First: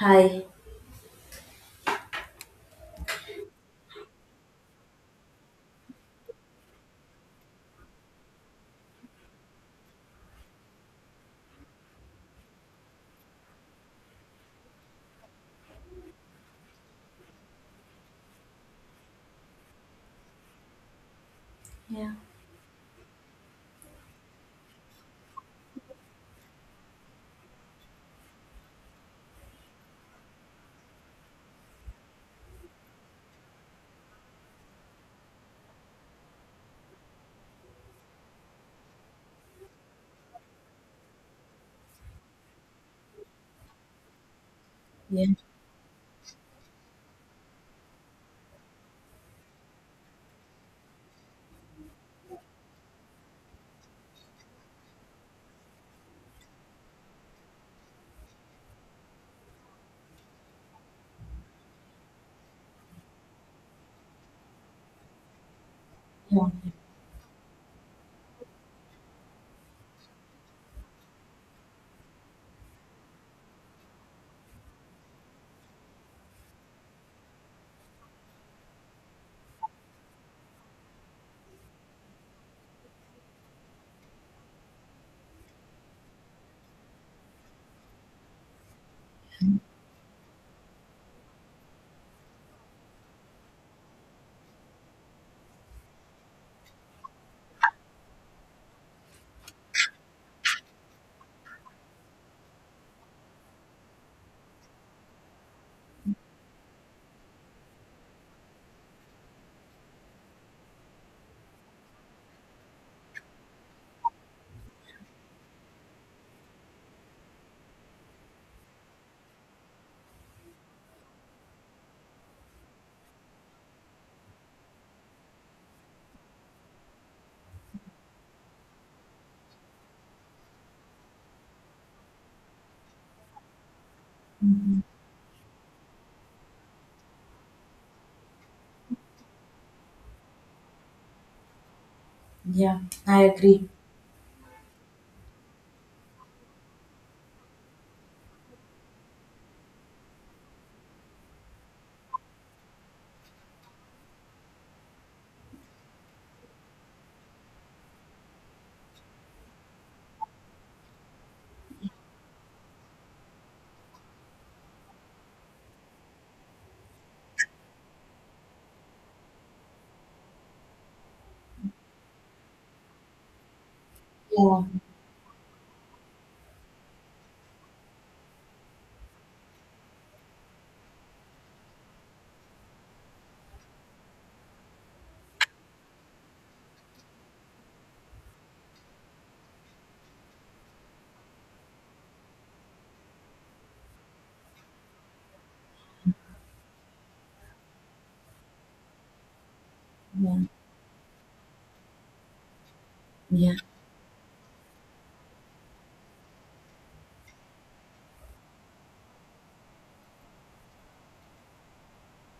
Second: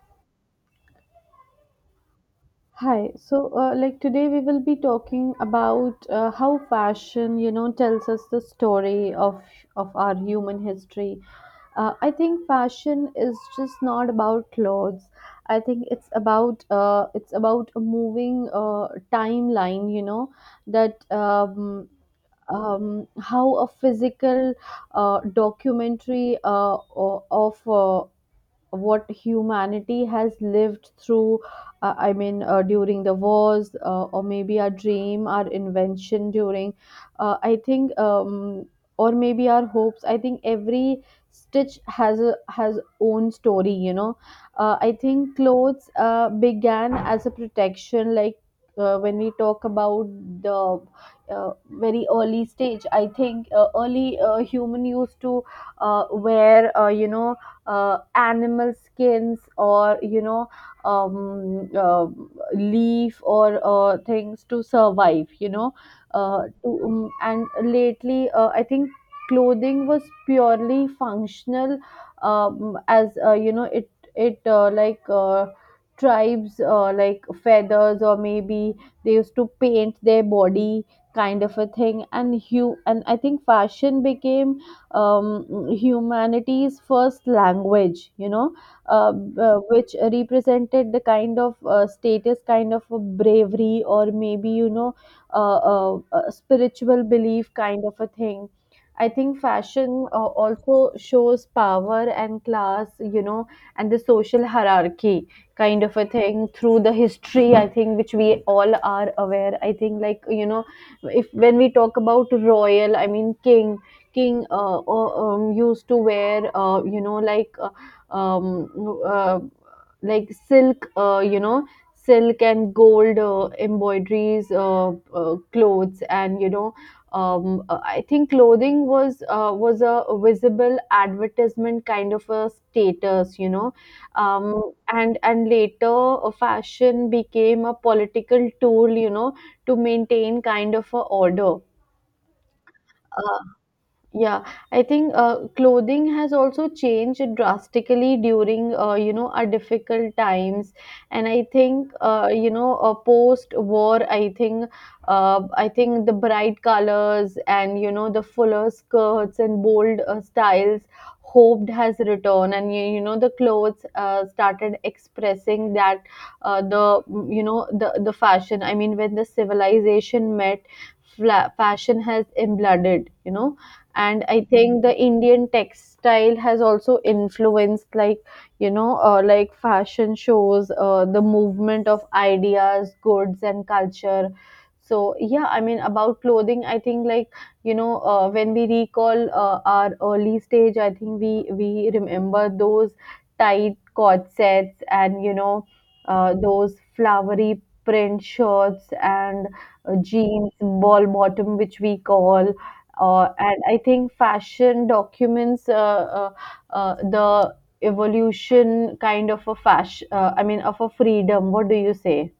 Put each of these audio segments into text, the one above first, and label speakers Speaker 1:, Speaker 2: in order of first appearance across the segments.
Speaker 1: Hi.
Speaker 2: Hi. So, like today, we will be talking about how fashion, you know, tells us the story of our human history. I think fashion is just not about clothes. I think it's about a moving timeline. You know that. Um,
Speaker 1: Yeah.
Speaker 2: um, how a physical documentary, of what humanity has lived through, I mean during the wars, or maybe our dream our invention during I think or maybe our hopes. I think every stitch has a has own story. I
Speaker 1: Yeah.
Speaker 2: think clothes began as a protection. Like, when we talk about the very early stage, I think early human used to wear, you know, animal skins, or you know, um, uh, leaf, or things to survive, you know,
Speaker 1: Yeah.
Speaker 2: and lately, I think clothing was purely functional. As You know, it like tribes, like feathers, or maybe they used to paint their body kind of a thing. And I think fashion became, humanity's first language, you know, which represented the kind of status, kind of a bravery, or maybe, you know, uh, a spiritual belief kind of a thing. I think fashion also shows power and class, you know, and the social hierarchy kind of a thing through the history, I think, which we all are aware. I think, like, you know, if when we talk about royal, I mean, king used to wear, you know, like um, uh, like silk, you know, silk and gold embroideries, clothes, and you know, I think clothing was, was a visible advertisement kind of a status, you know,
Speaker 1: Mhm.
Speaker 2: and later fashion became a political tool, you know, to maintain kind of a order.
Speaker 1: Yeah. I
Speaker 2: Uh,
Speaker 1: agree.
Speaker 2: yeah, I think clothing has also changed drastically during, you know, our difficult times, and I think, you know, post war, I think the bright colors, and you know, the fuller skirts and bold styles hoped has returned, and you know, the clothes started expressing that. You know, the fashion, I mean, when the civilization met, fashion has embloded, you know. And I
Speaker 1: Yeah.
Speaker 2: think the Indian textile has also influenced. Like, you know, like fashion shows the movement of ideas, goods, and culture. So yeah, I mean, about clothing, I think, like, you know, when we recall our early stage, I think we remember those tight corsets, and you know, those flowery print shirts, and
Speaker 1: Yeah.
Speaker 2: jeans, ball bottom, which we call.
Speaker 1: Yeah.
Speaker 2: And I think fashion documents, the evolution kind of a fashion. I mean, of a freedom. What do you say?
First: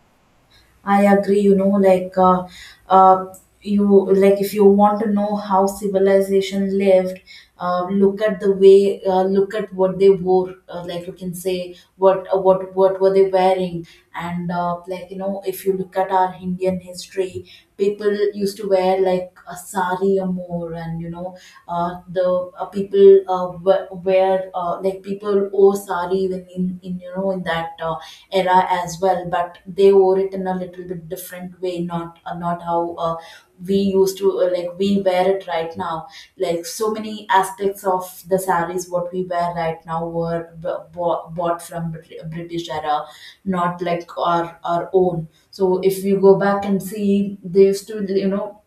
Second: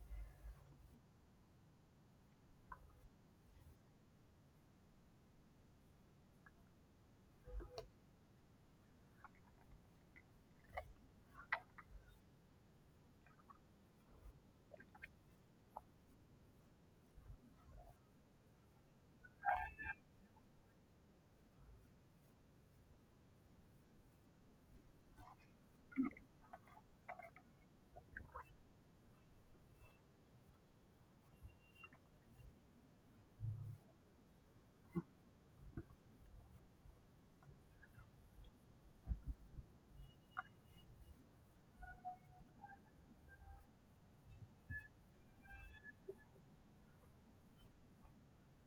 Speaker 1: I agree. You know, like, uh, you like if you want to know how civilization lived. Look at the way, look at what they wore. Like you can say what were they wearing, and like you know, if you look at our Indian history, people used to wear like a sari or more, and you know, the people wear like people wore sari even in you know in that era as well, but they wore it in a little bit different way, not how we used to like we wear it right now. Like so many aspects of the saris what we wear right now were bought from british era, not like our own. So if you go back and see, they used to you know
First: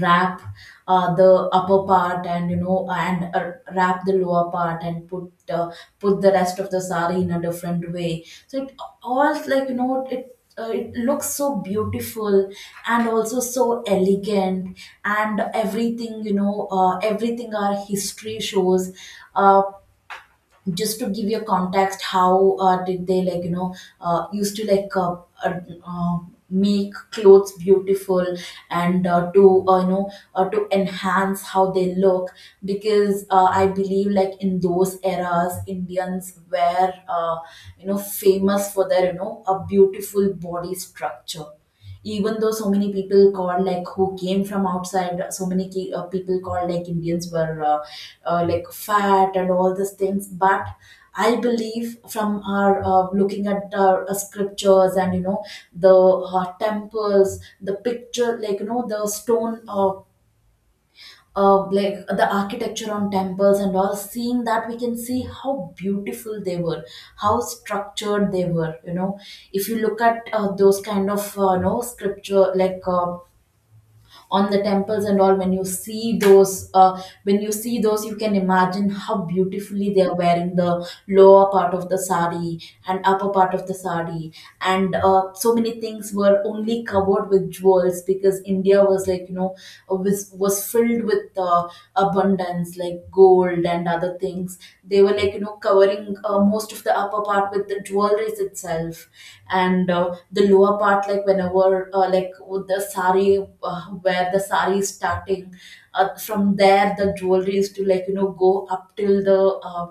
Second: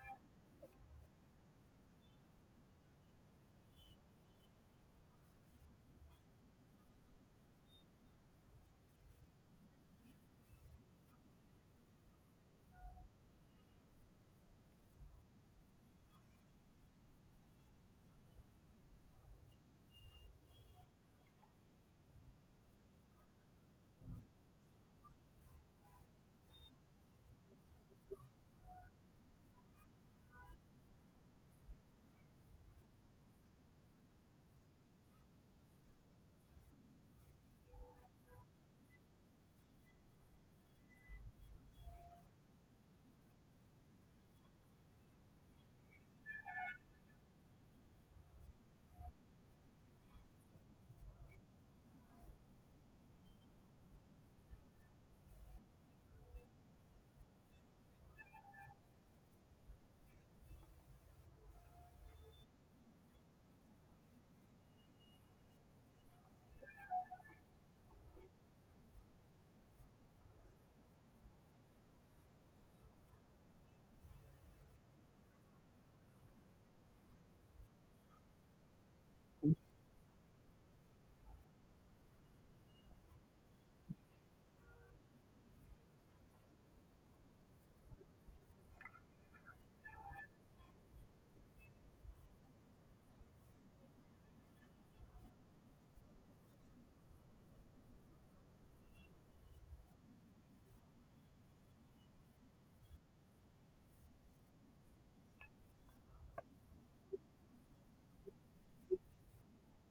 Speaker 1: wrap the upper part, and wrap the lower part and put the rest of the sari in a different way, so it all like you know it looks so beautiful and also so elegant, and everything you know everything our history shows, uh, just to give you a context how did they like you know used to uh, uh, make clothes beautiful and to you know to enhance how they look. Because I believe like in those eras indians were you know famous for their you know a beautiful body structure, even though so many people called like who came from outside, so many people called like indians were like fat and all these things. But I believe from our looking at our scriptures and you know the temples, the picture like you know the stone like the architecture on temples and all, seeing that we can see how beautiful they were, how structured they were, you know. If you look at those kind of you know scripture on the temples and all, when you see those, you can imagine how beautifully they are wearing the lower part of the sari and upper part of the sari. And so many things were only covered with jewels, because india was like you know was filled with abundance like gold and other things. They were like you know covering most of the upper part with the jewelries itself, and the lower part, like whenever like with the sari, where the sari is starting, from there the jewelry is to like you know go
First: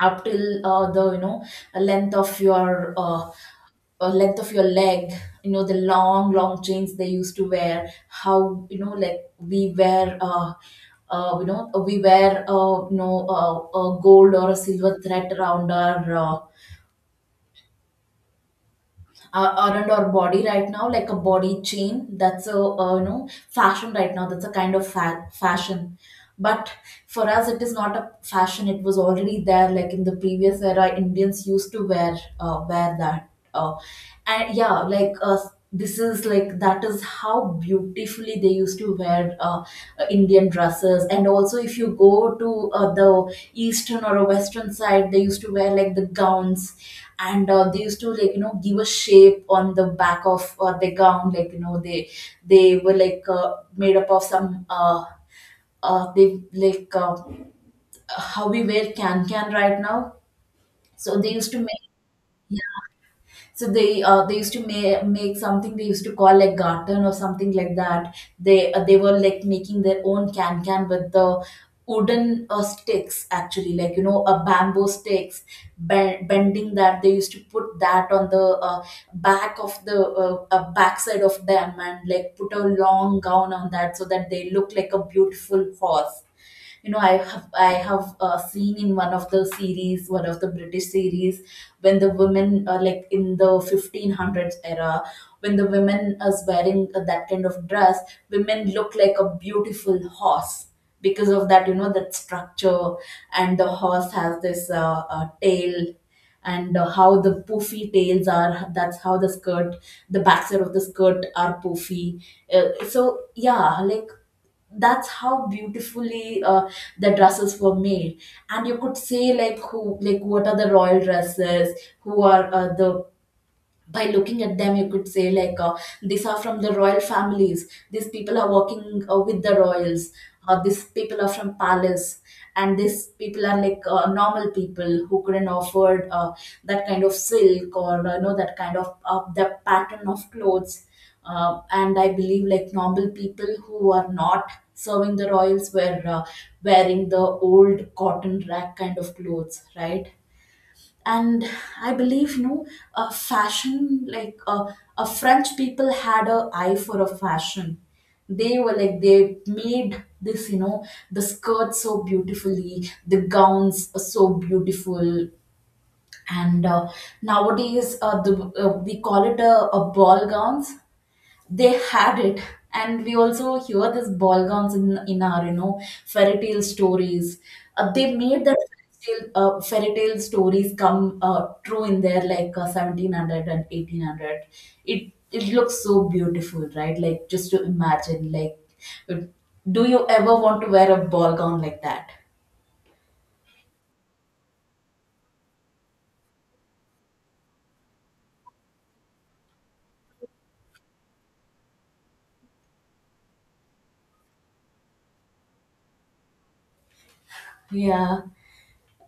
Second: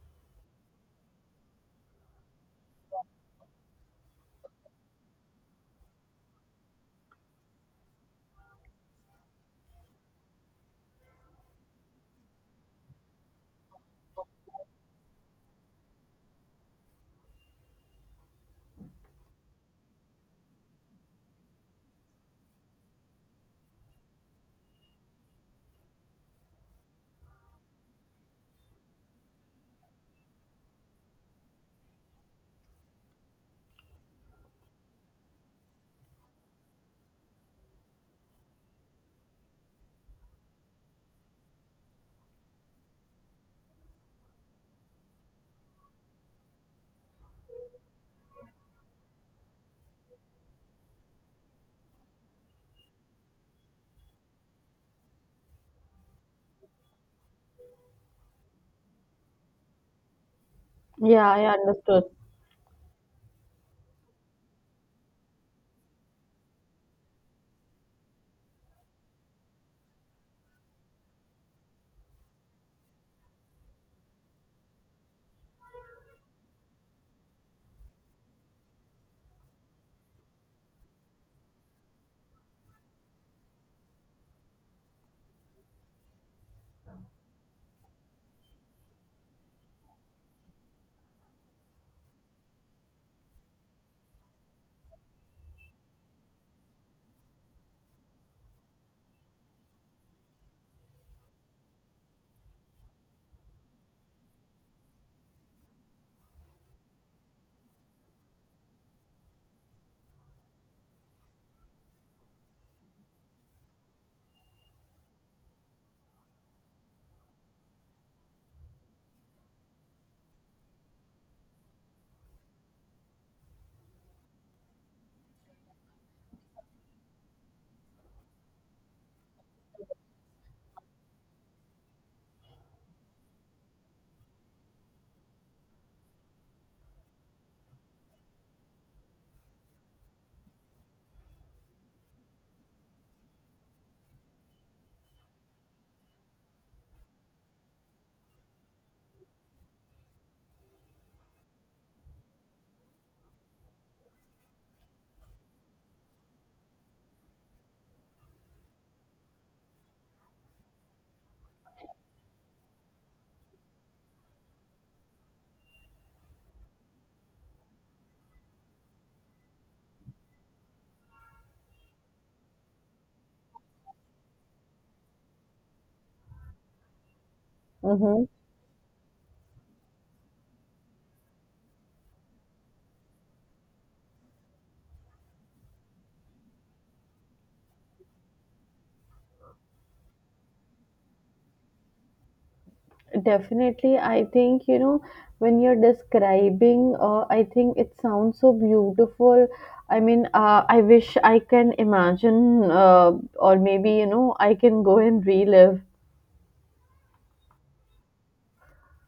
Speaker 1: up till the you know length of your uh, length of your leg. You know the long long chains they used to wear, how you know like we wear you know we wear you know a gold or a silver thread around our body right now, like a body chain. That's a you know fashion right now. That's a kind of fashion. But for us, it is not a fashion. It was already there. Like in the previous era, Indians used to wear that. And yeah like this is like that is how beautifully they used to wear indian dresses. And also if you go to the eastern or a western side, they used to wear like the gowns. And they used to like you know give a shape on the back of the gown, like you know they were like made up of some they like how we wear can right now. So
Speaker 2: Yeah,
Speaker 1: they
Speaker 2: I
Speaker 1: used to make,
Speaker 2: understood.
Speaker 1: so they make something they used to call like garden or something like that. They were like making their own can with the wooden sticks, actually like you know a bamboo sticks, bending that, they used to put that on the back of the backside of them, and like put a long gown on that, so that they look like a beautiful horse. You know I have seen in one of the series, one of the british series, when the women are like in the 1500s era, when the women is wearing that kind of dress, women look like a beautiful horse because of that, you know, that structure. And the horse has this tail, and how the poofy tails are, that's how the skirt, the backside of the skirt are poofy. So yeah like that's how beautifully the dresses were made. And you could see like who like what are the royal dresses, who are the by looking at them you could say like these are from the royal families, these people are working with the royals, these people are from palace, and these people are like normal people who couldn't afford that kind of silk, or you know that kind of the pattern of clothes. And I believe like normal people who are not serving the royals were wearing the old cotton rag kind of clothes, right? And I believe you know fashion a french people had a eye for a fashion. They were like they made this you know the skirt so beautifully, the gowns are so beautiful. And nowadays we call it a ball gowns. They had it, and we also hear this ball gowns in our you know fairy tale stories. They
Speaker 2: Mm-hmm.
Speaker 1: made that fairy tale stories come true in there, like 1700 and 1800. It it looks so beautiful, right? Like just to imagine like uh, do you ever want to wear a ball gown like that?
Speaker 2: Definitely, I think you know, when you're describing, I think it sounds so beautiful. I mean, I wish I can imagine, or maybe you know I can go and relive.
Speaker 1: Yeah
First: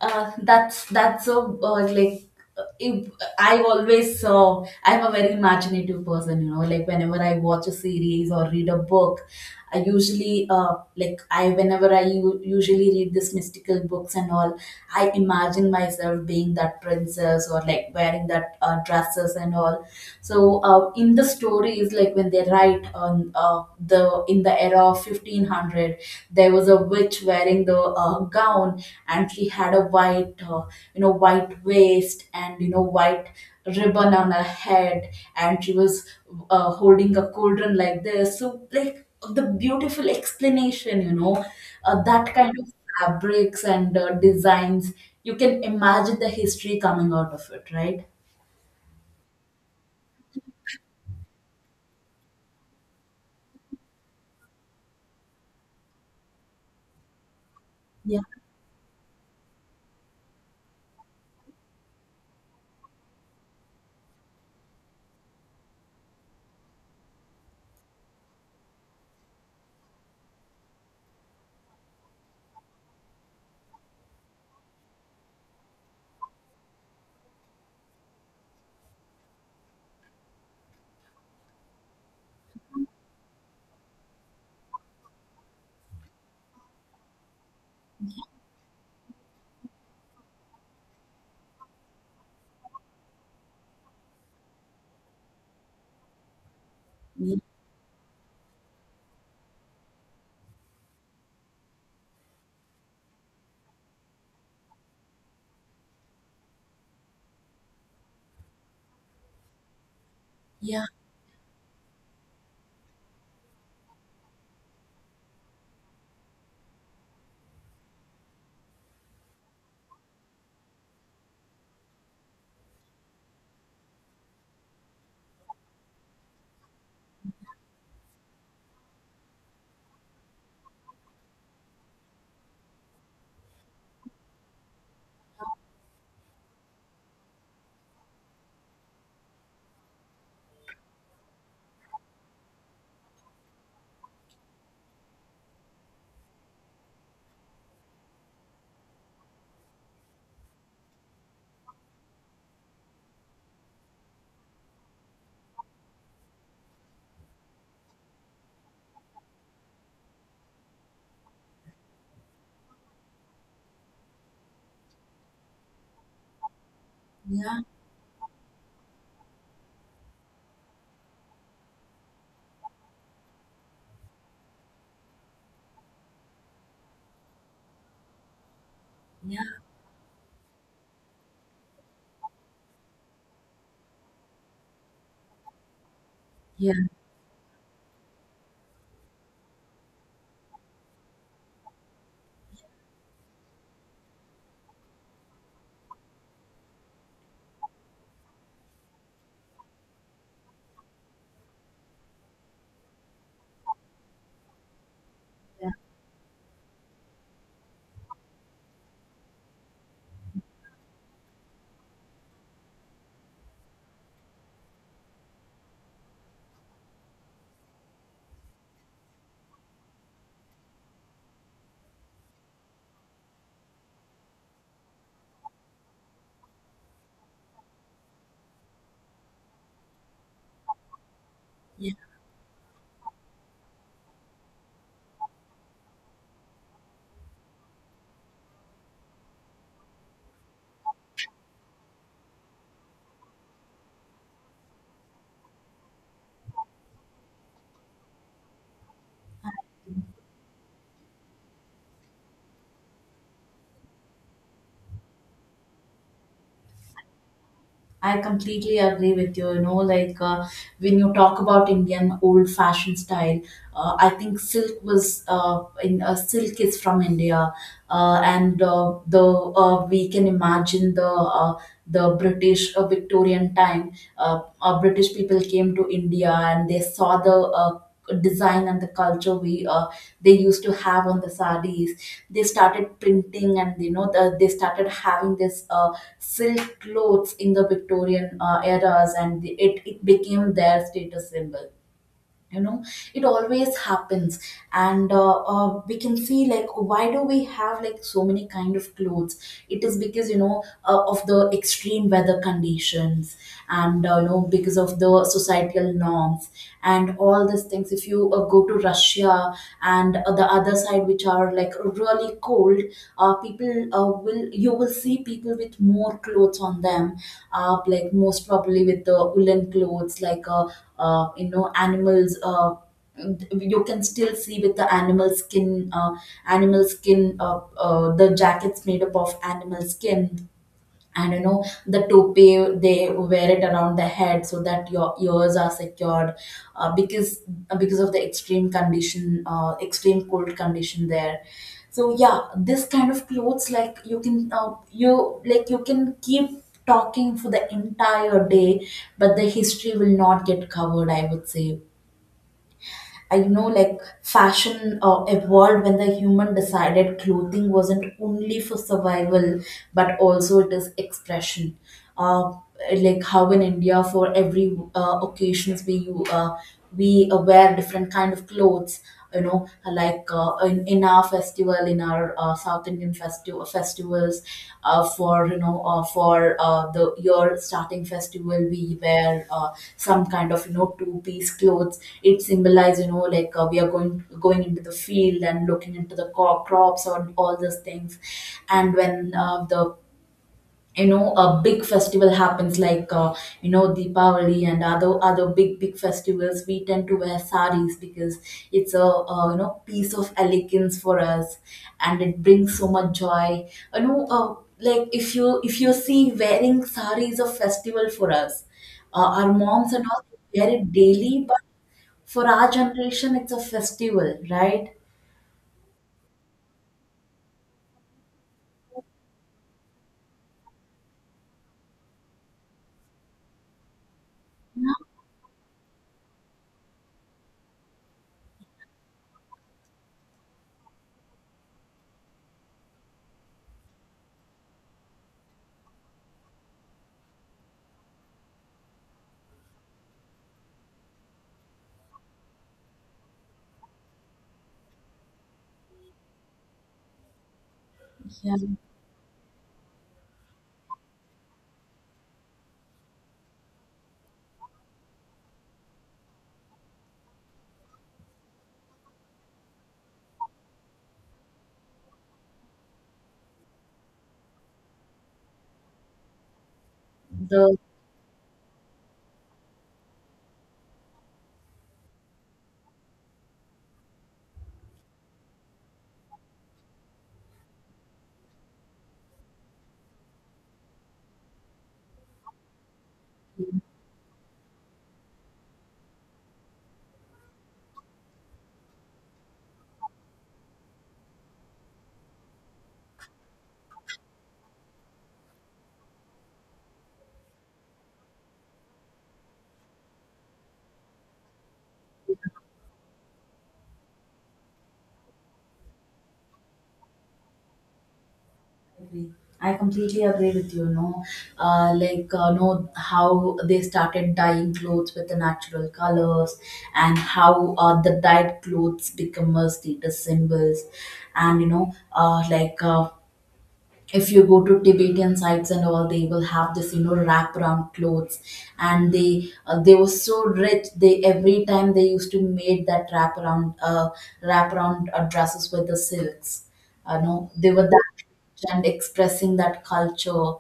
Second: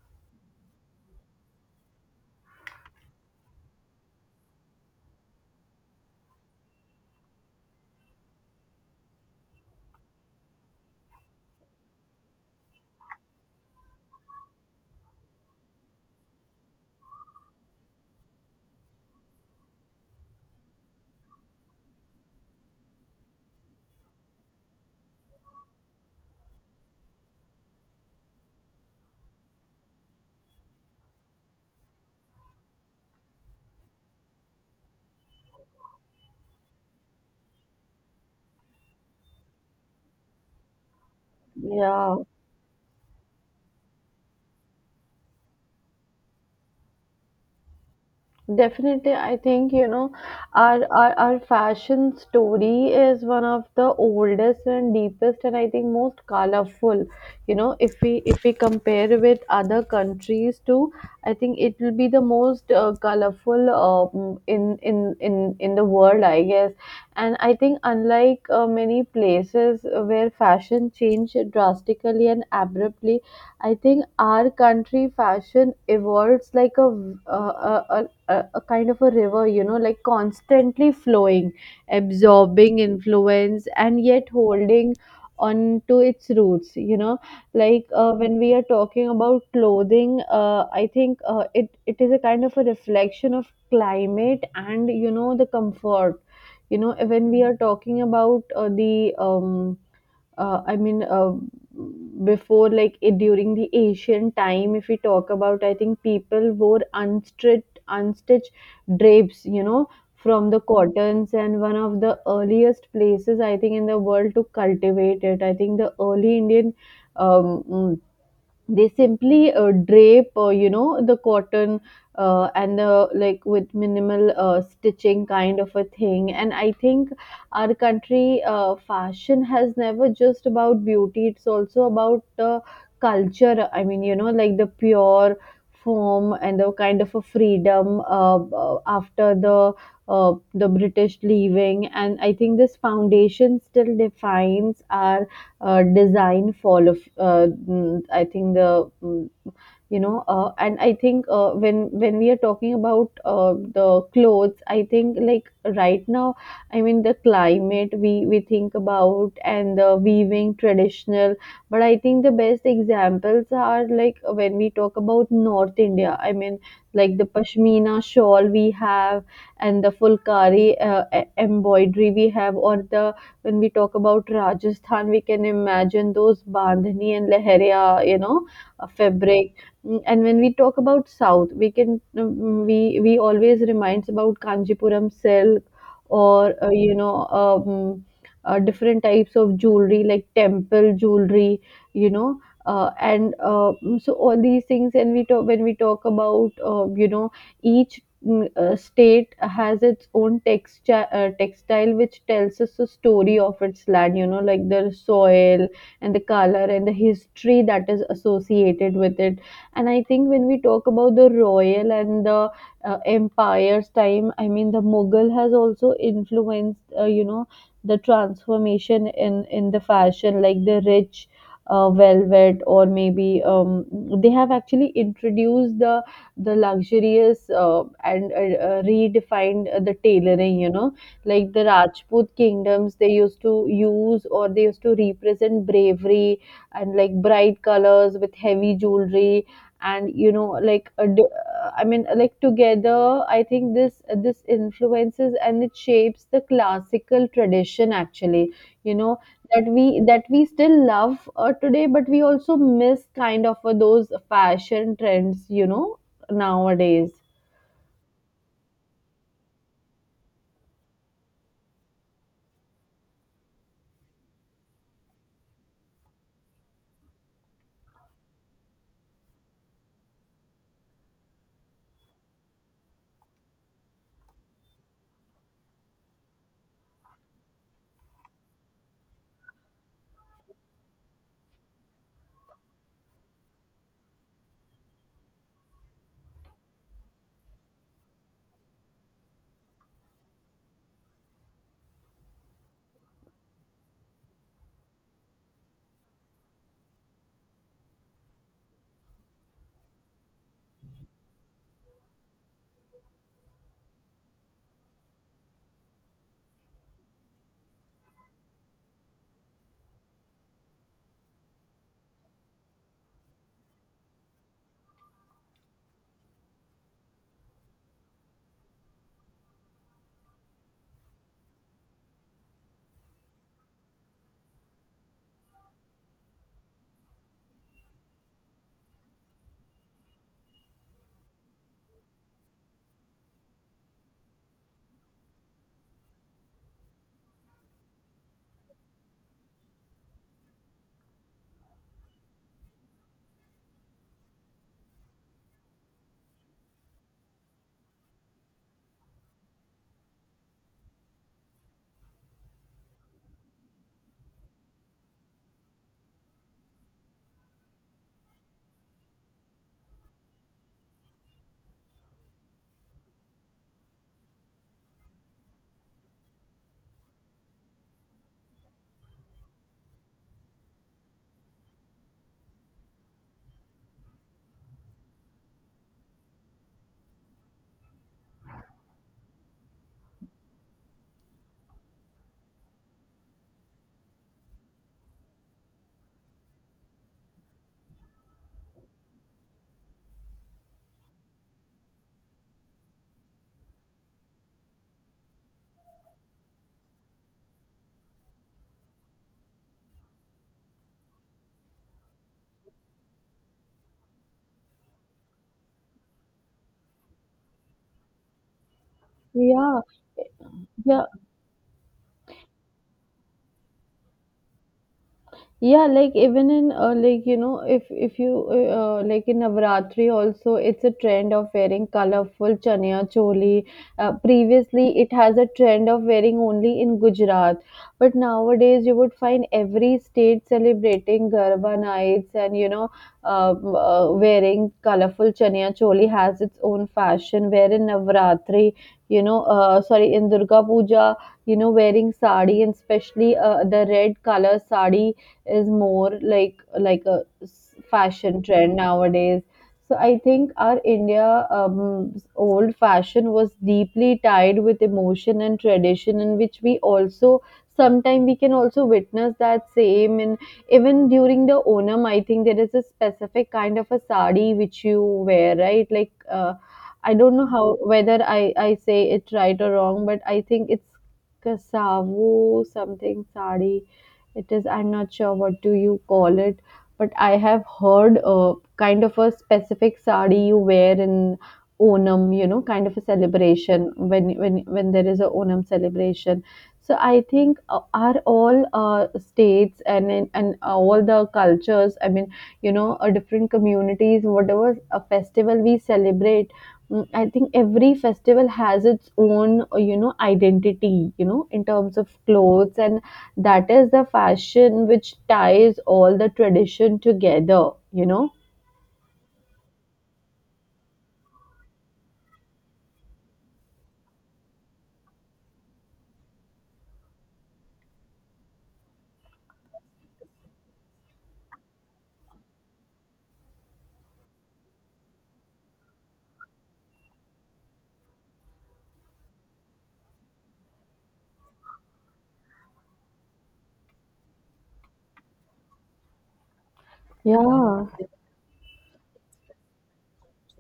Speaker 1: That's so like if, I've always I'm a very imaginative person, you know. Like whenever I watch a series or read a book, I usually like I whenever I u- usually read this mystical books and all, I imagine myself being that princess or like wearing that dresses and all. So in the stories, like when they write on the in the era of 1500, there was a witch wearing the gown, and she had a white you know white waist and you know white ribbon on her head, and she was holding a cauldron like this. So like the beautiful explanation,
Speaker 2: Yeah.
Speaker 1: that kind of fabrics and designs, you can imagine the history coming out of it, right?
Speaker 2: Definitely, I think you know our our fashion story is one of the oldest and deepest, and I think most colorful. You know,
Speaker 1: yeah
Speaker 2: if we compare with other countries too, I think it will be the most colorful, in in the world, I guess. And I think, unlike many places where fashion changed drastically and abruptly, I think our country fashion evolves like a, v- a, a, a kind of a river, you know, like constantly flowing, absorbing influence, and yet holding on to its roots. You know, like, when we are talking about clothing, I think it it is a kind of a reflection of climate and you know the comfort. You know, when
Speaker 1: yeah
Speaker 2: we are talking about, the I mean, before like it, during the ancient time, if we talk about, I think people wore unstitched drapes, you know, from the
Speaker 1: yeah
Speaker 2: cottons, and one of the earliest places I think in the world to cultivate it. I think the early Indian, um, mm, they simply drape, you know, the cotton and the like with minimal stitching kind of a thing. And I think our country fashion has never just about beauty. It's also about the culture, I mean, you know, like the pure form and the kind of a freedom after the British leaving. And I think this foundation still defines our design fall of I think the you know. And I think when when we are talking about the clothes, I think, like, right now, I mean, the climate we think about and the weaving traditional, but I think the best examples are like when we talk about North India, I mean, like the
Speaker 1: yeah
Speaker 2: pashmina shawl we have, and the fulkari embroidery we have, or the when we talk about Rajasthan, we can imagine those bandhani and leheria, you know, a
Speaker 1: yeah
Speaker 2: fabric. Mm. And when we talk about South, we can, we we always reminds about Kanjipuram silk, or
Speaker 1: yeah
Speaker 2: you know, different types of jewelry like temple jewelry, you know, so all these things. And we talk when we talk about, you know, each, state has its own texture textile which tells us the story of its land. You know, like the soil and the color and the history that is associated with it. And I think when we talk about the royal and the empire's time, I mean, the Mughal has also influenced, you know, the transformation in the fashion, like the rich velvet, or maybe, they have actually introduced the luxurious and redefined the tailoring, you know, like the
Speaker 1: yeah
Speaker 2: Rajput kingdoms, they used to use, or they used to represent bravery and like bright colors with heavy jewelry. And you know, like I mean, like together, I think this influences, and it shapes the classical tradition actually, you know, that we still love today, but we also miss kind of those fashion trends, you know, nowadays.
Speaker 1: I completely agree with you. You know, like when you talk about Indian old fashioned style, I think silk was in silk is from India. And the We can imagine the British Victorian time. British people came to India and they saw the. Design and the culture we they used to have on the sarees, they started printing and you know the, they started having this silk clothes in the Victorian eras, and the, it became their status symbol. You know, it always happens. And we can see like why do we have like so many kind of clothes? It is because you know of the extreme weather conditions, and you know because of the societal norms and all this these things. If you go to russia and the other side which are like really cold, people will you will see people with more clothes on them, like most probably with the woolen clothes, you know animals you can still see with the animal skin the jackets made up of animal skin. And you know the toupee they wear it around the head so that your ears are secured, uh, because because of the extreme condition, extreme cold condition there. So yeah, this kind of clothes, like you can you like you can keep talking for the entire day, but the history will not get covered, I would say. I know like fashion evolved when the human decided clothing wasn't only for survival, but also it is expression. Uh, like how in India, for every occasions we wear different kind of clothes. In our festival, in our South Indian festivals, for you know for the year starting festival we wear some kind of, you know two-piece clothes. It symbolizes, we are going into the field and looking into the crops or all those things. And when the you know a big festival happens, like, Deepavali and other big festivals, we tend to wear saris because it's a, piece of elegance for us, and it brings so much joy. you know uh, like if you see, wearing sari is a festival for us. Our
Speaker 2: Yeah,
Speaker 1: moms and all wear it
Speaker 2: yeah.
Speaker 1: daily, but for our generation it's a festival, right?
Speaker 2: Yeah, like even in, like you know if you like in Navratri also, it's a trend of wearing colorful chania choli. Previously, it has a trend of wearing only in Gujarat, but nowadays you would find every state celebrating Garba nights, and you know, uh, wearing colorful chania choli has its own fashion. Where in Navratri, you know, sorry, in Durga Puja, you know, wearing sari, and especially the red color sari is more like a fashion
Speaker 1: yeah
Speaker 2: trend nowadays. So I think our India, old fashion was deeply tied with emotion and tradition, in which we also sometimes we can also witness that same. And even during the Onam, I think there is a specific kind of a sari which you wear, right? Like, I don't know how,
Speaker 1: the
Speaker 2: whether I I say it right or wrong, but I think it's kasavu something sari. It is, I'm not sure what do you call it, but I have heard kind of a specific sari you wear in Onam, you know, kind of a celebration when there is a Onam celebration. So I think, are all states and and all the cultures, I mean, you know, different communities, whatever a festival we celebrate, I think every festival has its own, you know, identity, you know, in terms of clothes. And that is the fashion which ties all the tradition together, you know.
Speaker 1: Agree. I completely agree with you. No, know how they started dyeing clothes with the natural colors, and how the dyed clothes become a status symbols, and, if you go to Tibetan sites and all, they will have this, wrap around clothes, and they were so rich. They every time they used to make that wrap around, wrap around dresses with the silks. You know, they
Speaker 2: Yeah.
Speaker 1: were that rich and expressing that culture.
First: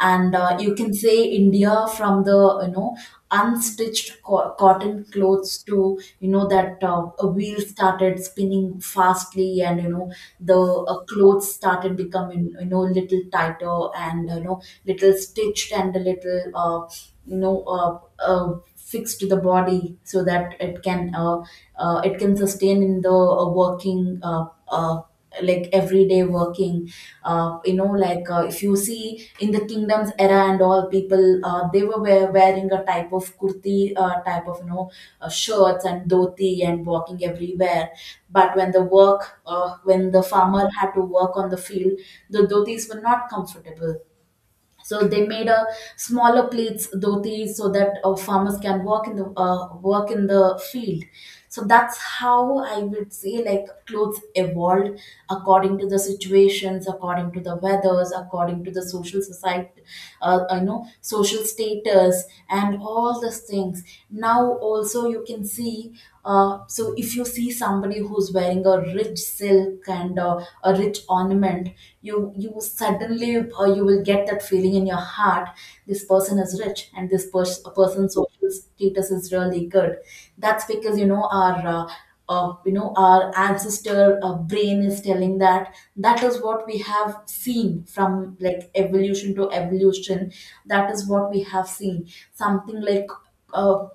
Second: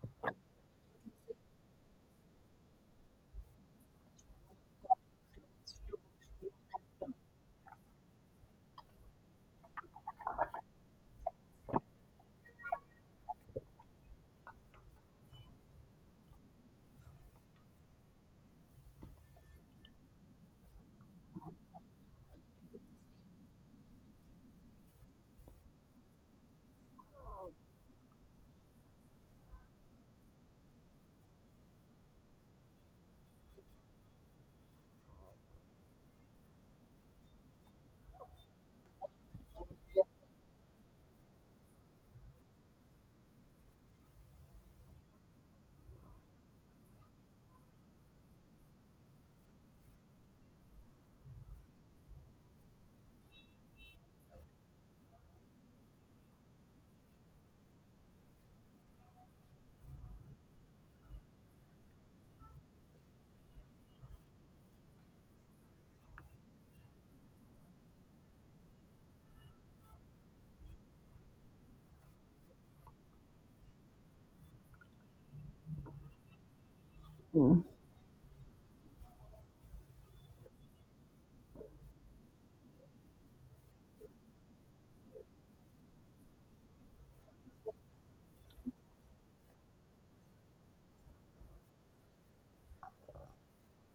Speaker 1: And you can say India from the, you know unstitched cotton clothes, to, you know that a wheel started spinning fastly, and, you know the clothes started becoming, little tighter, and, little stitched, and a little, you know uh, uh, fixed to the body so that it can, it can sustain in the working, uh, like everyday working. If you see in the kingdoms era and all, people they were wearing a type of kurti, type of, shirts and dhoti, and walking everywhere. But when the farmer had to work on the field, the dhotis were not comfortable, so they made a smaller plates dhotis so that farmers can work in the field. So that's how I would say, like, clothes evolved according to the situations, according to the weathers, according to the social society, you know, social status and all these things. Now also you can see, so if you see somebody who's wearing a rich silk and a rich ornament, you suddenly, you will get that feeling in your heart: this person is rich and this person's social status is really good. That's because, you know, our you know, our ancestor brain is telling that. That is what we have seen, from like evolution to evolution. That is what we have seen. Something like, uh,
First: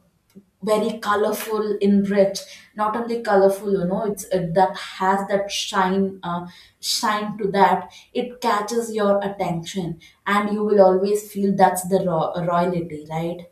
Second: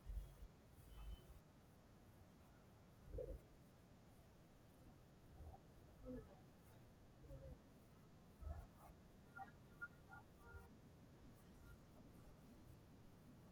Speaker 1: very colorful in rich. Not only colorful, you know, it's, that has that shine, shine to that, it catches your attention, and you will always feel that's the royalty, right?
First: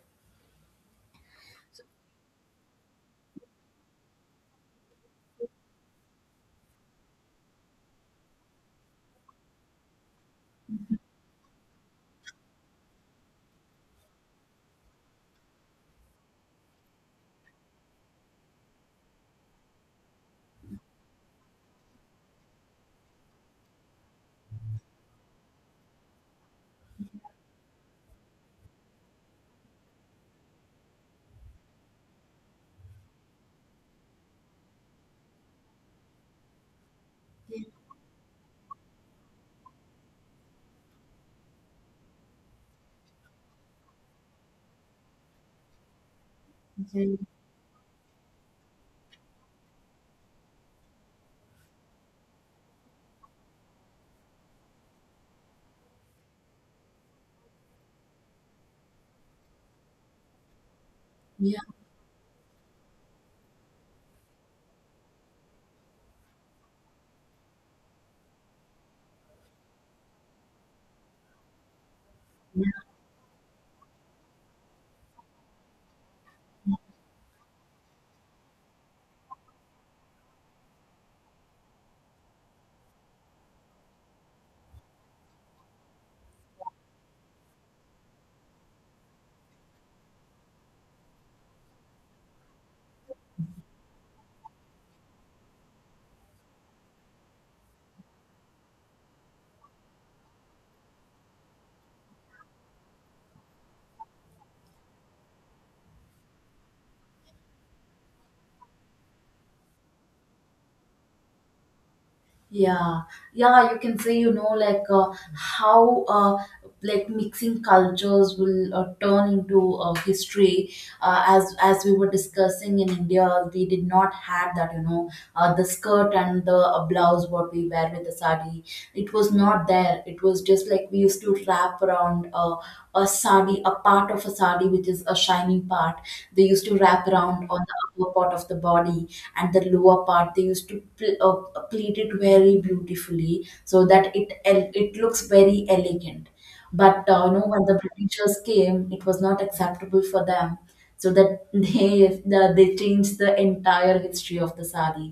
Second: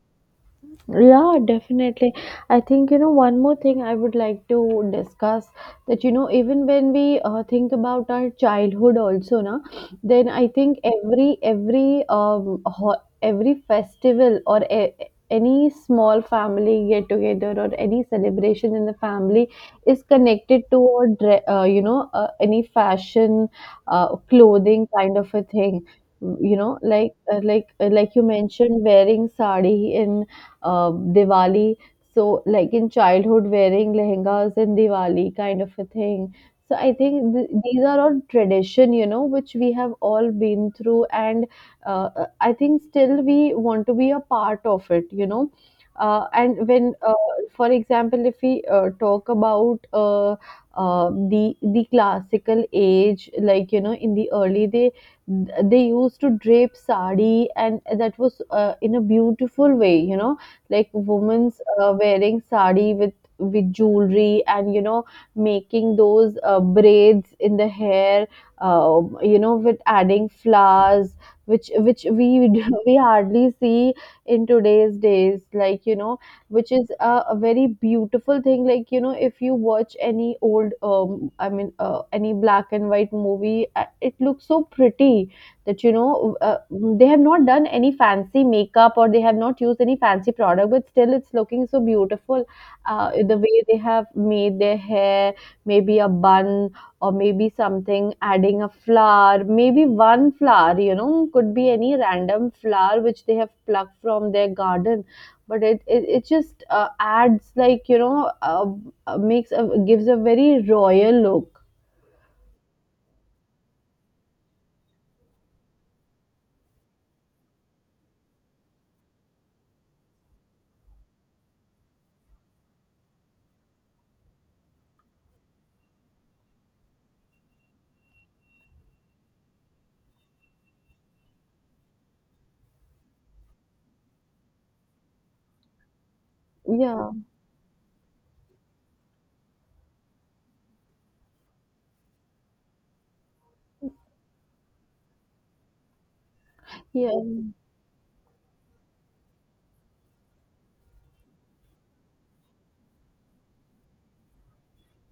Speaker 2: Yeah, definitely. I think, you know, one more thing I would like to discuss that, you know, even when we think about our childhood also, na, then I think every, every festival or any small family get together or any celebration in the family is connected to a you know, any fashion, clothing kind of a thing. You know, like you mentioned, wearing sari in uh, Diwali. So, like in childhood, wearing lehengas in Diwali kind of a thing. So, I think these are all tradition, you know, which we have all been through. And I think still we want to be a part of it, you know. And when,
Speaker 1: Mhm.
Speaker 2: for example, if we talk about the classical age, like you know, in the early they used to drape sari, and that was in a beautiful way, you know, like women's
Speaker 1: Yeah,
Speaker 2: wearing sari with jewelry, and you know, making those braids in the hair, you know, with adding flowers, which we hardly see in today's days, like you know, which is a very beautiful thing. Like you know, if you watch any old any black and white movie, it looks so pretty. That you know, they have not done any fancy makeup, or they have not used any fancy product, but still it's looking so beautiful. The way they have made their hair, maybe a bun, or maybe something, adding a flower, maybe one flower, you know, could be any random flower which they have plucked from their garden, but it just adds, like you know, makes gives a very royal look.
Speaker 1: yeah, yeah, you can say, you know, like, how like mixing cultures will turn into history. As we were discussing, in India we did not have that, you know, the skirt and the blouse what we wear with the sari. It was not there. It was just like we used to wrap around a sari, a part of a sari, which is a shining part. They used to wrap
Speaker 2: Yeah,
Speaker 1: around on the upper part of the body. And the lower part they used to pleat it very beautifully so that it looks very elegant. But
Speaker 2: yeah,
Speaker 1: you know, when the Britishers came, it was not acceptable for them. So that they they changed the entire history of the sari.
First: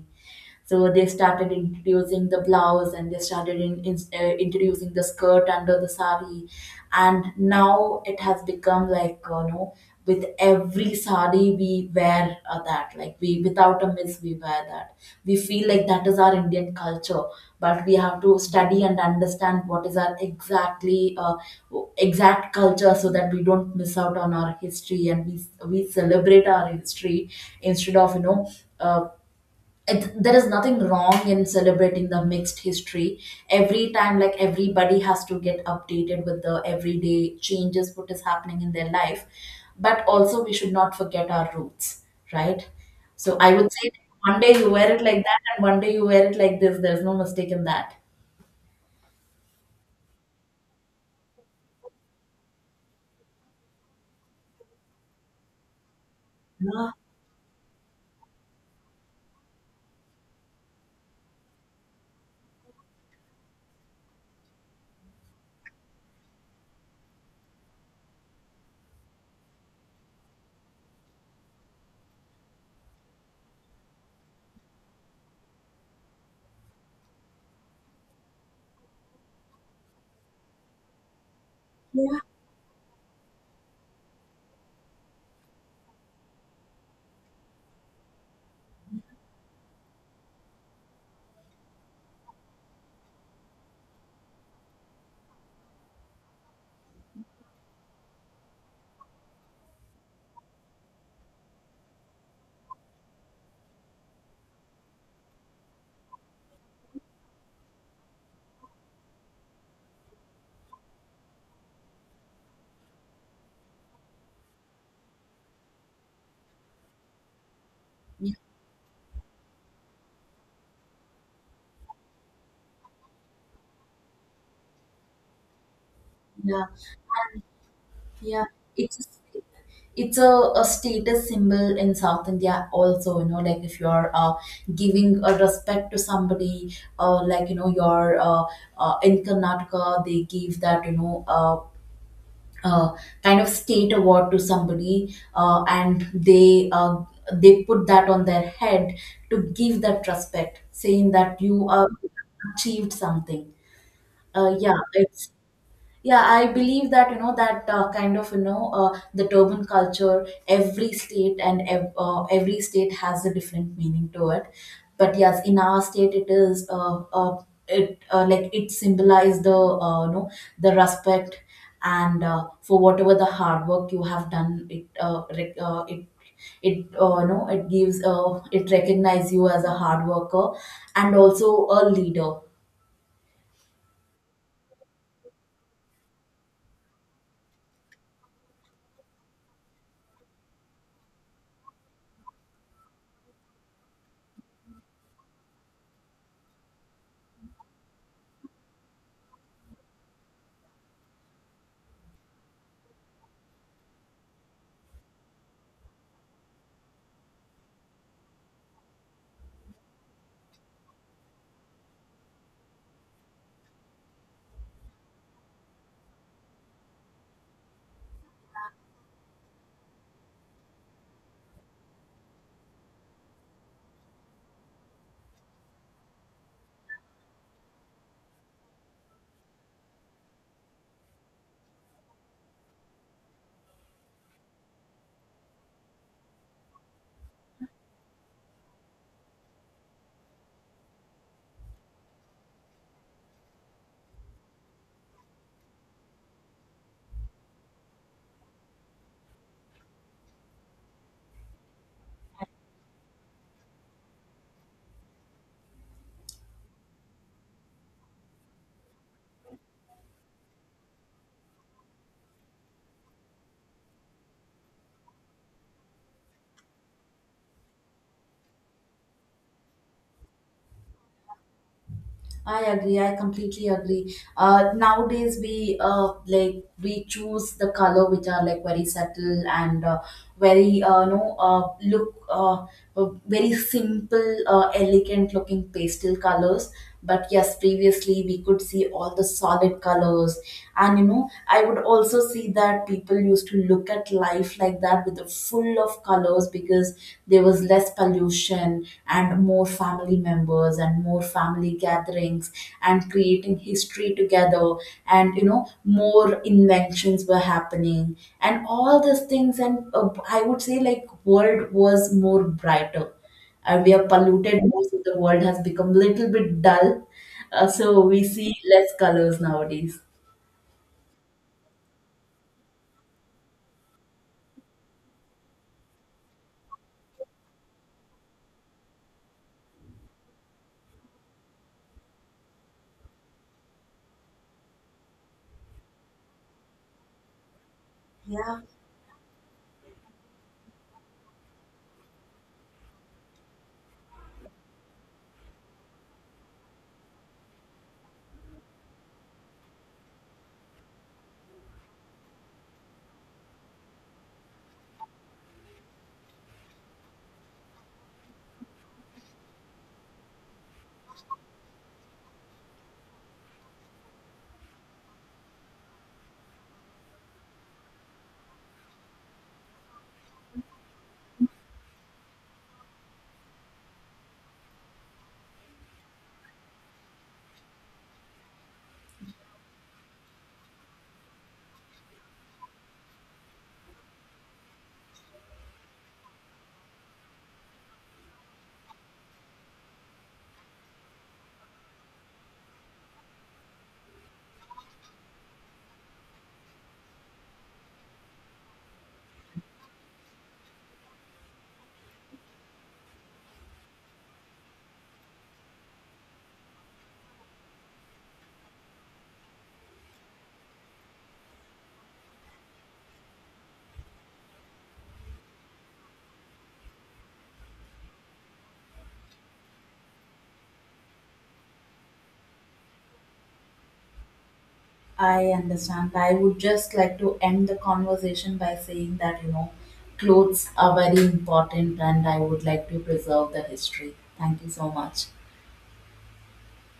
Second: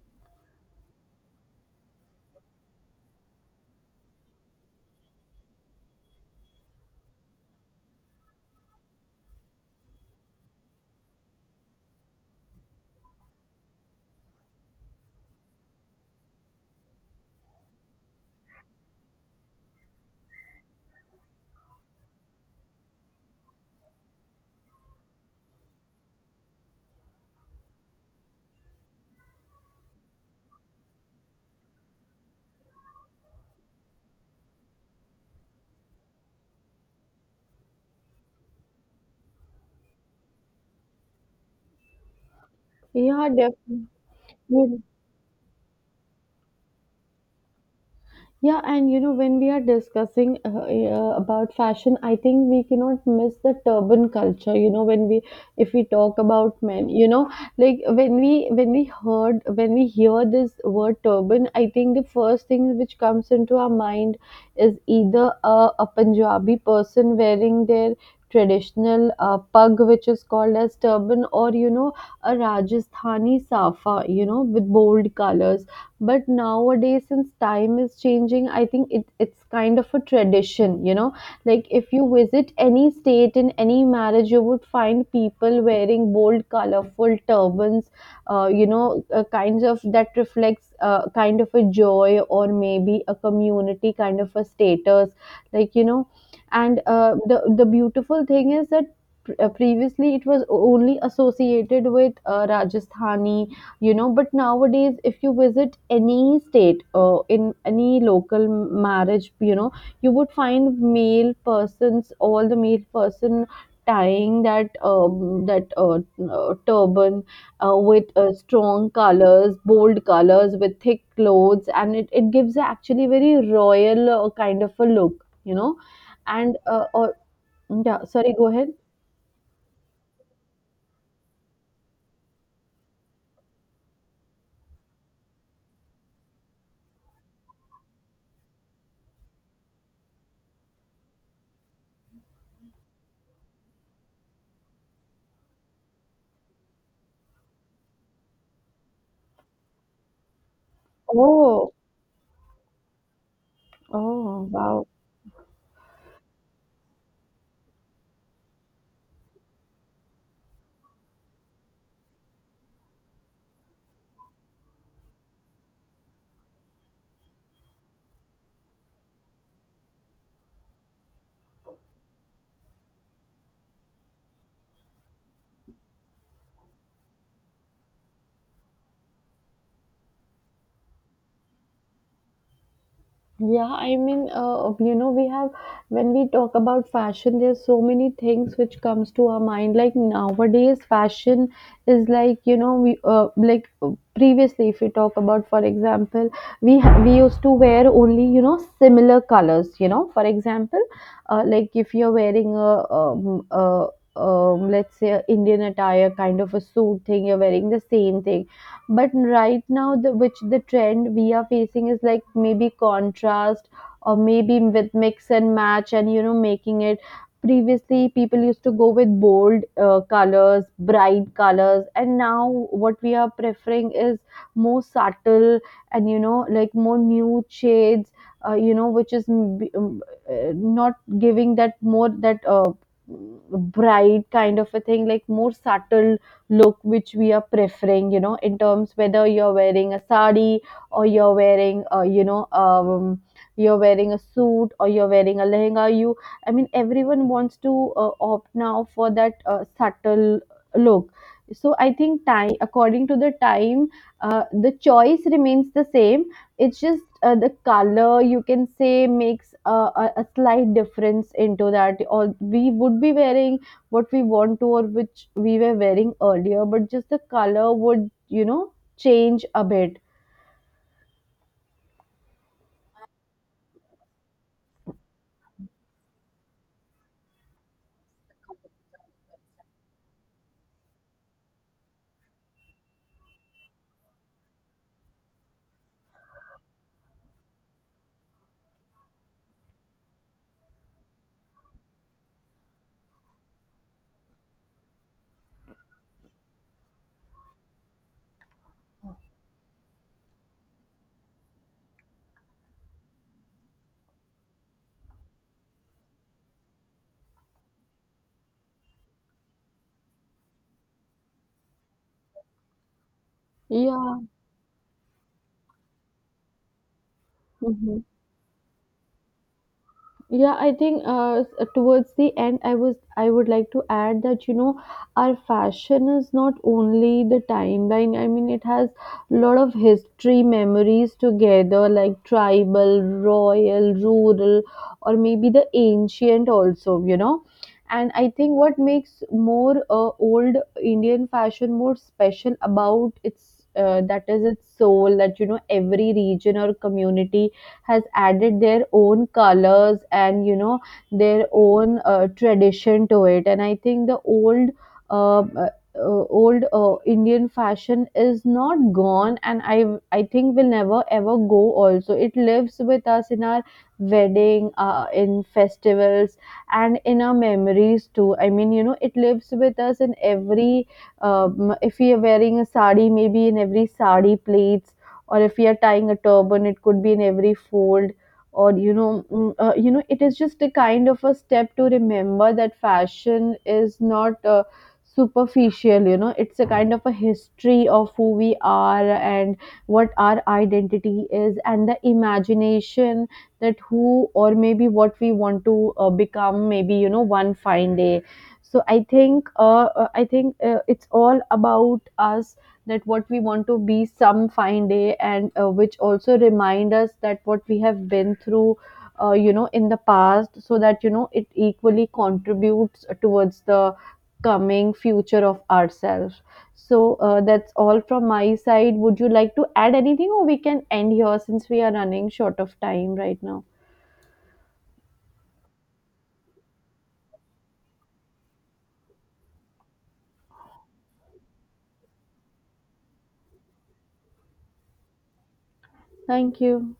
Speaker 1: So they started introducing the blouse, and they started introducing the skirt under the sari. And now it has become like, you know, with every sari we wear that. Like we, without a miss, we wear that. We feel like that is our Indian culture, but we have to study and understand what is our exactly exact culture, so that we don't miss out on our history, and we celebrate our history instead of, uh, it, there is nothing wrong in celebrating the mixed history every time. Like everybody has to get updated with the everyday changes, what is happening in their life, but also we should not forget our roots, right?
Speaker 2: yeah,
Speaker 1: So I would
Speaker 2: definitely.
Speaker 1: say, one day you wear it like that, and one day you wear it like this, there's no mistake in that.
Speaker 2: Yeah, and you know, when we are discussing about fashion, I think we cannot miss the turban culture. You know, if we talk about men,
Speaker 1: Yeah,
Speaker 2: you know, like when we hear this word turban, I think the first thing which comes into our mind is either a Punjabi person wearing their traditional pug, which is called as turban, or you know, a Rajasthani safa, you know, with bold colors. But nowadays, since time is changing, I think it's kind of a tradition, you know, like if you
Speaker 1: yeah,
Speaker 2: visit any state in any marriage, you would find people wearing bold colorful turbans. You know, kinds of that reflects kind of a joy, or maybe a community kind of a status, like you know. And the beautiful thing is that previously it was only associated with Rajasthani, you know. But nowadays, if you visit any state in any local marriage, you know, you would find male persons, all the male person tying that turban with
Speaker 1: yeah,
Speaker 2: strong colors, bold colors, with thick clothes, and it gives a actually very royal kind of a look, you know. And
Speaker 1: yeah.
Speaker 2: or yeah, sorry,
Speaker 1: Yeah,
Speaker 2: go ahead.
Speaker 1: it's it's a a status symbol in South India also, you know, like if you're giving a respect to somebody, like, you know, your in Karnataka, they give that, you know, uh, kind of state award to somebody, and they put that on their head to give that respect, saying that you
Speaker 2: Oh.
Speaker 1: achieved something.
Speaker 2: Oh,
Speaker 1: Yeah,
Speaker 2: wow.
Speaker 1: it's, yeah, I believe that, you know, that, the turban culture, every state every state has a different meaning to it. But yes, in our state it is, it like it symbolizes the, you know, the respect. And for whatever the hard work you have done, it you know, it gives, it recognize you as a hard worker, and also a leader.
Speaker 2: Yeah, I mean, you know, we have, when we talk about fashion, there's so many things which comes to our mind. Like nowadays, fashion is like, you know, we like previously, if we talk about, for example, we used to wear only, you know, similar colors. You know, for example, like if you're wearing a let's say a Indian attire kind of a suit thing, you're wearing the same thing. But right now, the which the trend we are facing is like maybe contrast, or maybe with mix and match, and you know, making it. Previously people used to go with bold colors, bright colors, and now what we are preferring is more subtle, and you know, like more nude shades. You know, which is m- b- not giving that more, that bright kind of a thing, like more subtle look, which we are preferring, you know, in terms whether you're wearing a sari, or you're wearing, you know, you're wearing a suit, or you're wearing a lehenga. I mean, everyone wants to opt now for that subtle look. So I think time, according to the time, the choice remains the same. It's just the color, you can say, makes a slight difference into that. Or we would be wearing what we want to, or which we were wearing earlier, but just the color would, you know, change a bit.
Speaker 1: I agree. I completely agree. Nowadays we, uh, like, we choose the color which are like very subtle, and, very no look very simple, elegant looking pastel colors. But yes, previously we could see all the solid colors, and you know, I would also see that people used to look at life like that, with the full of colors, because there was less pollution, and more family members, and more family gatherings, and creating history together, and, you know, more inventions were happening and all these things. And I would say, like, world was more brighter. We are
Speaker 2: Yeah.
Speaker 1: polluted now, so the world has become little bit dull. So
Speaker 2: Mhm.
Speaker 1: we see less colors nowadays.
Speaker 2: Yeah, I think towards the end, I would like to add that you know, our fashion is not only the timeline. I mean, it has a lot of history, memories together, like tribal, royal, rural, or maybe the ancient also. You know, and I think
Speaker 1: Yeah.
Speaker 2: what makes more old Indian fashion more special about its that is its soul. That you know, every region or community has added their own colors, and you know, their own tradition to it. And I think the old uh, old Indian fashion is not gone, and I think will never ever go. Also it lives with us in our wedding, in festivals, and in our memories too. I mean, you know, it lives with us in every if we are wearing a sari, maybe in every sari plates, or if we are tying a turban, it could be in every fold. Or you know, you know, it is just a kind of a step to remember that fashion is not superficial, you know. It's a kind of a history of who we are, and what our identity is, and the imagination that who, or maybe what we want to become, maybe you know, one fine day. So I think I think it's all about us, that what we want to be some fine day, and which also remind us that what we have been through, you know, in the past, so that you know, it equally contributes towards the coming future of ourselves. So that's all from my side. Would you like to add anything, or we can end here since we are running short of time right now.
Speaker 1: I understand. I would just like to end the conversation by saying that, you know, clothes are very important, and I would like to preserve the history. Thank you so much.
Speaker 2: Thank you.